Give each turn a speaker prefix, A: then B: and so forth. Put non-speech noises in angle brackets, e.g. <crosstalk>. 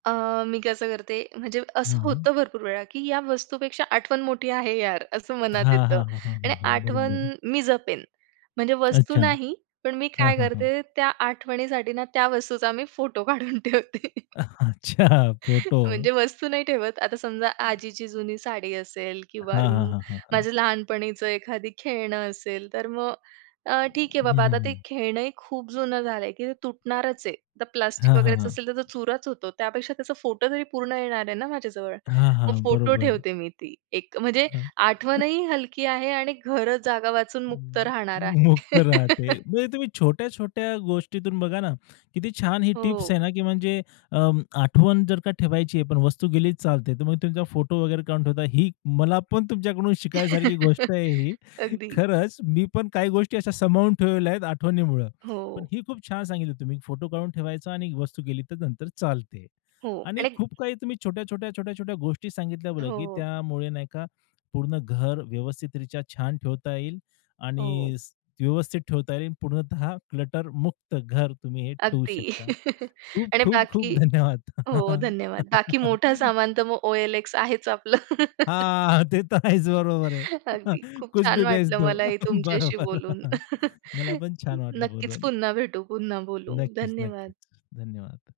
A: अ, मी कसं करते म्हणजे
B: हं,
A: असं
B: हं.
A: होतं भरपूर वेळा, की "या वस्तूपेक्षा आठवण मोठी आहे यार!" असं मनात
B: हां,
A: येतं
B: हां, हां, हां,
A: आणि
B: हां, हां,
A: आठवण
B: बरोबर.
A: मी जपेन म्हणजे वस्तू
B: अच्छा.
A: नाही पण मी
B: हां,
A: काय
B: हां, हां.
A: करते त्या आठवणीसाठी ना त्या वस्तूचा मी फोटो काढून ठेवते.
B: अच्छा
A: <inhales>
B: फोटो.
A: म्हणजे वस्तू नाही ठेवत. आता समजा
B: <inhales>
A: आजीची जुनी साडी असेल किंवा
B: हां, हां,
A: उम्म,
B: हां, हां, हां.
A: माझ्या लहानपणीचं एखादी खेळणं असेल तर मग अ, ठीक आहे
B: हं,
A: बाबा
B: हं,
A: आता ते
B: हं.
A: खेळणंही खूप जुनं झालंय, की ते तुटणारच आहे. आता
B: हां,
A: प्लास्टिक
B: हां,
A: वगैरेचं
B: हां.
A: असेल तर तो चुराच होतो, त्यापेक्षा त्याचा फोटो जरी पूर्ण येणार आहे ना माझ्याजवळ.
B: हां,
A: मग
B: हां,
A: फोटो
B: बरोबर.
A: ठेवते मी ती एक. म्हणजे
B: हं.
A: आठवणही हलकी आहे आणि घर जागा वाचून मुक्त
B: म
A: राहणार आहे.
B: मुक्त राहते.
A: <laughs>
B: म्हणजे तुम्ही छोट्या-छोट्या गोष्टीतून बघा ना, किती छान ही टिप्स
A: हो.
B: आहे ना, की म्हणजे अ, आठवण जर का ठेवायची आहे पण वस्तू गेलीच चालते तर मग तुमचा फोटो वगैरे काढून ठेवता, ही मला पण तुमच्याकडून शिकण्यासारखी गोष्ट
A: <laughs>
B: आहे ही.
A: अगदी.
B: खरंच मी पण काही गोष्टी अशा सांभाळून ठेवलेल्या आहेत आठवणीमुळं. पण
A: हो.
B: ही खूप छान सांगितली तुम्ही फोटो काढून ठेवायचा आणि वस्तू गेली तर नंतर चालते
A: हो
B: आणि
A: आणि
B: खूप काही तुम्ही छोट्या-छोट्या, छोट्या-छोट्या गोष्टी सांगितल्या बघा, की
A: हो.
B: त्यामुळे नाही का पूर्ण घर व्यवस्थित रित्या छान ठेवता येईल
A: हो.
B: आणि स व्यवस्थित ठेवता येईल पूर्णतः क्लटरमुक्त घर तुम्ही हे ठेवू
A: अगदी
B: शकता.
A: <chuckles> आणि
B: खूप-खूप-खूप
A: बाकी
B: धन्यवाद.
A: हो, धन्यवाद. बाकी मोठा
B: <chuckles>
A: सामान तर मग OLX आहेच आपलं. <laughs>
B: हां, ते तर आहेच, बरोबर
A: <inhales> अगदी.
B: आहे
A: खूप
B: कुछ
A: छान
B: भी बेच
A: वाटलं
B: दो,
A: मलाही तुमच्याशी
B: बरोबर.
A: बोलून.
B: <chuckles> मला
A: <chuckles>
B: पण छान वाटलं
A: नक्कीच
B: बोलून.
A: पुन्हा भेटू पुन्हा बोलू.
B: नक्कीच,
A: धन्यवाद.
B: नक्कीच. धन्यवाद.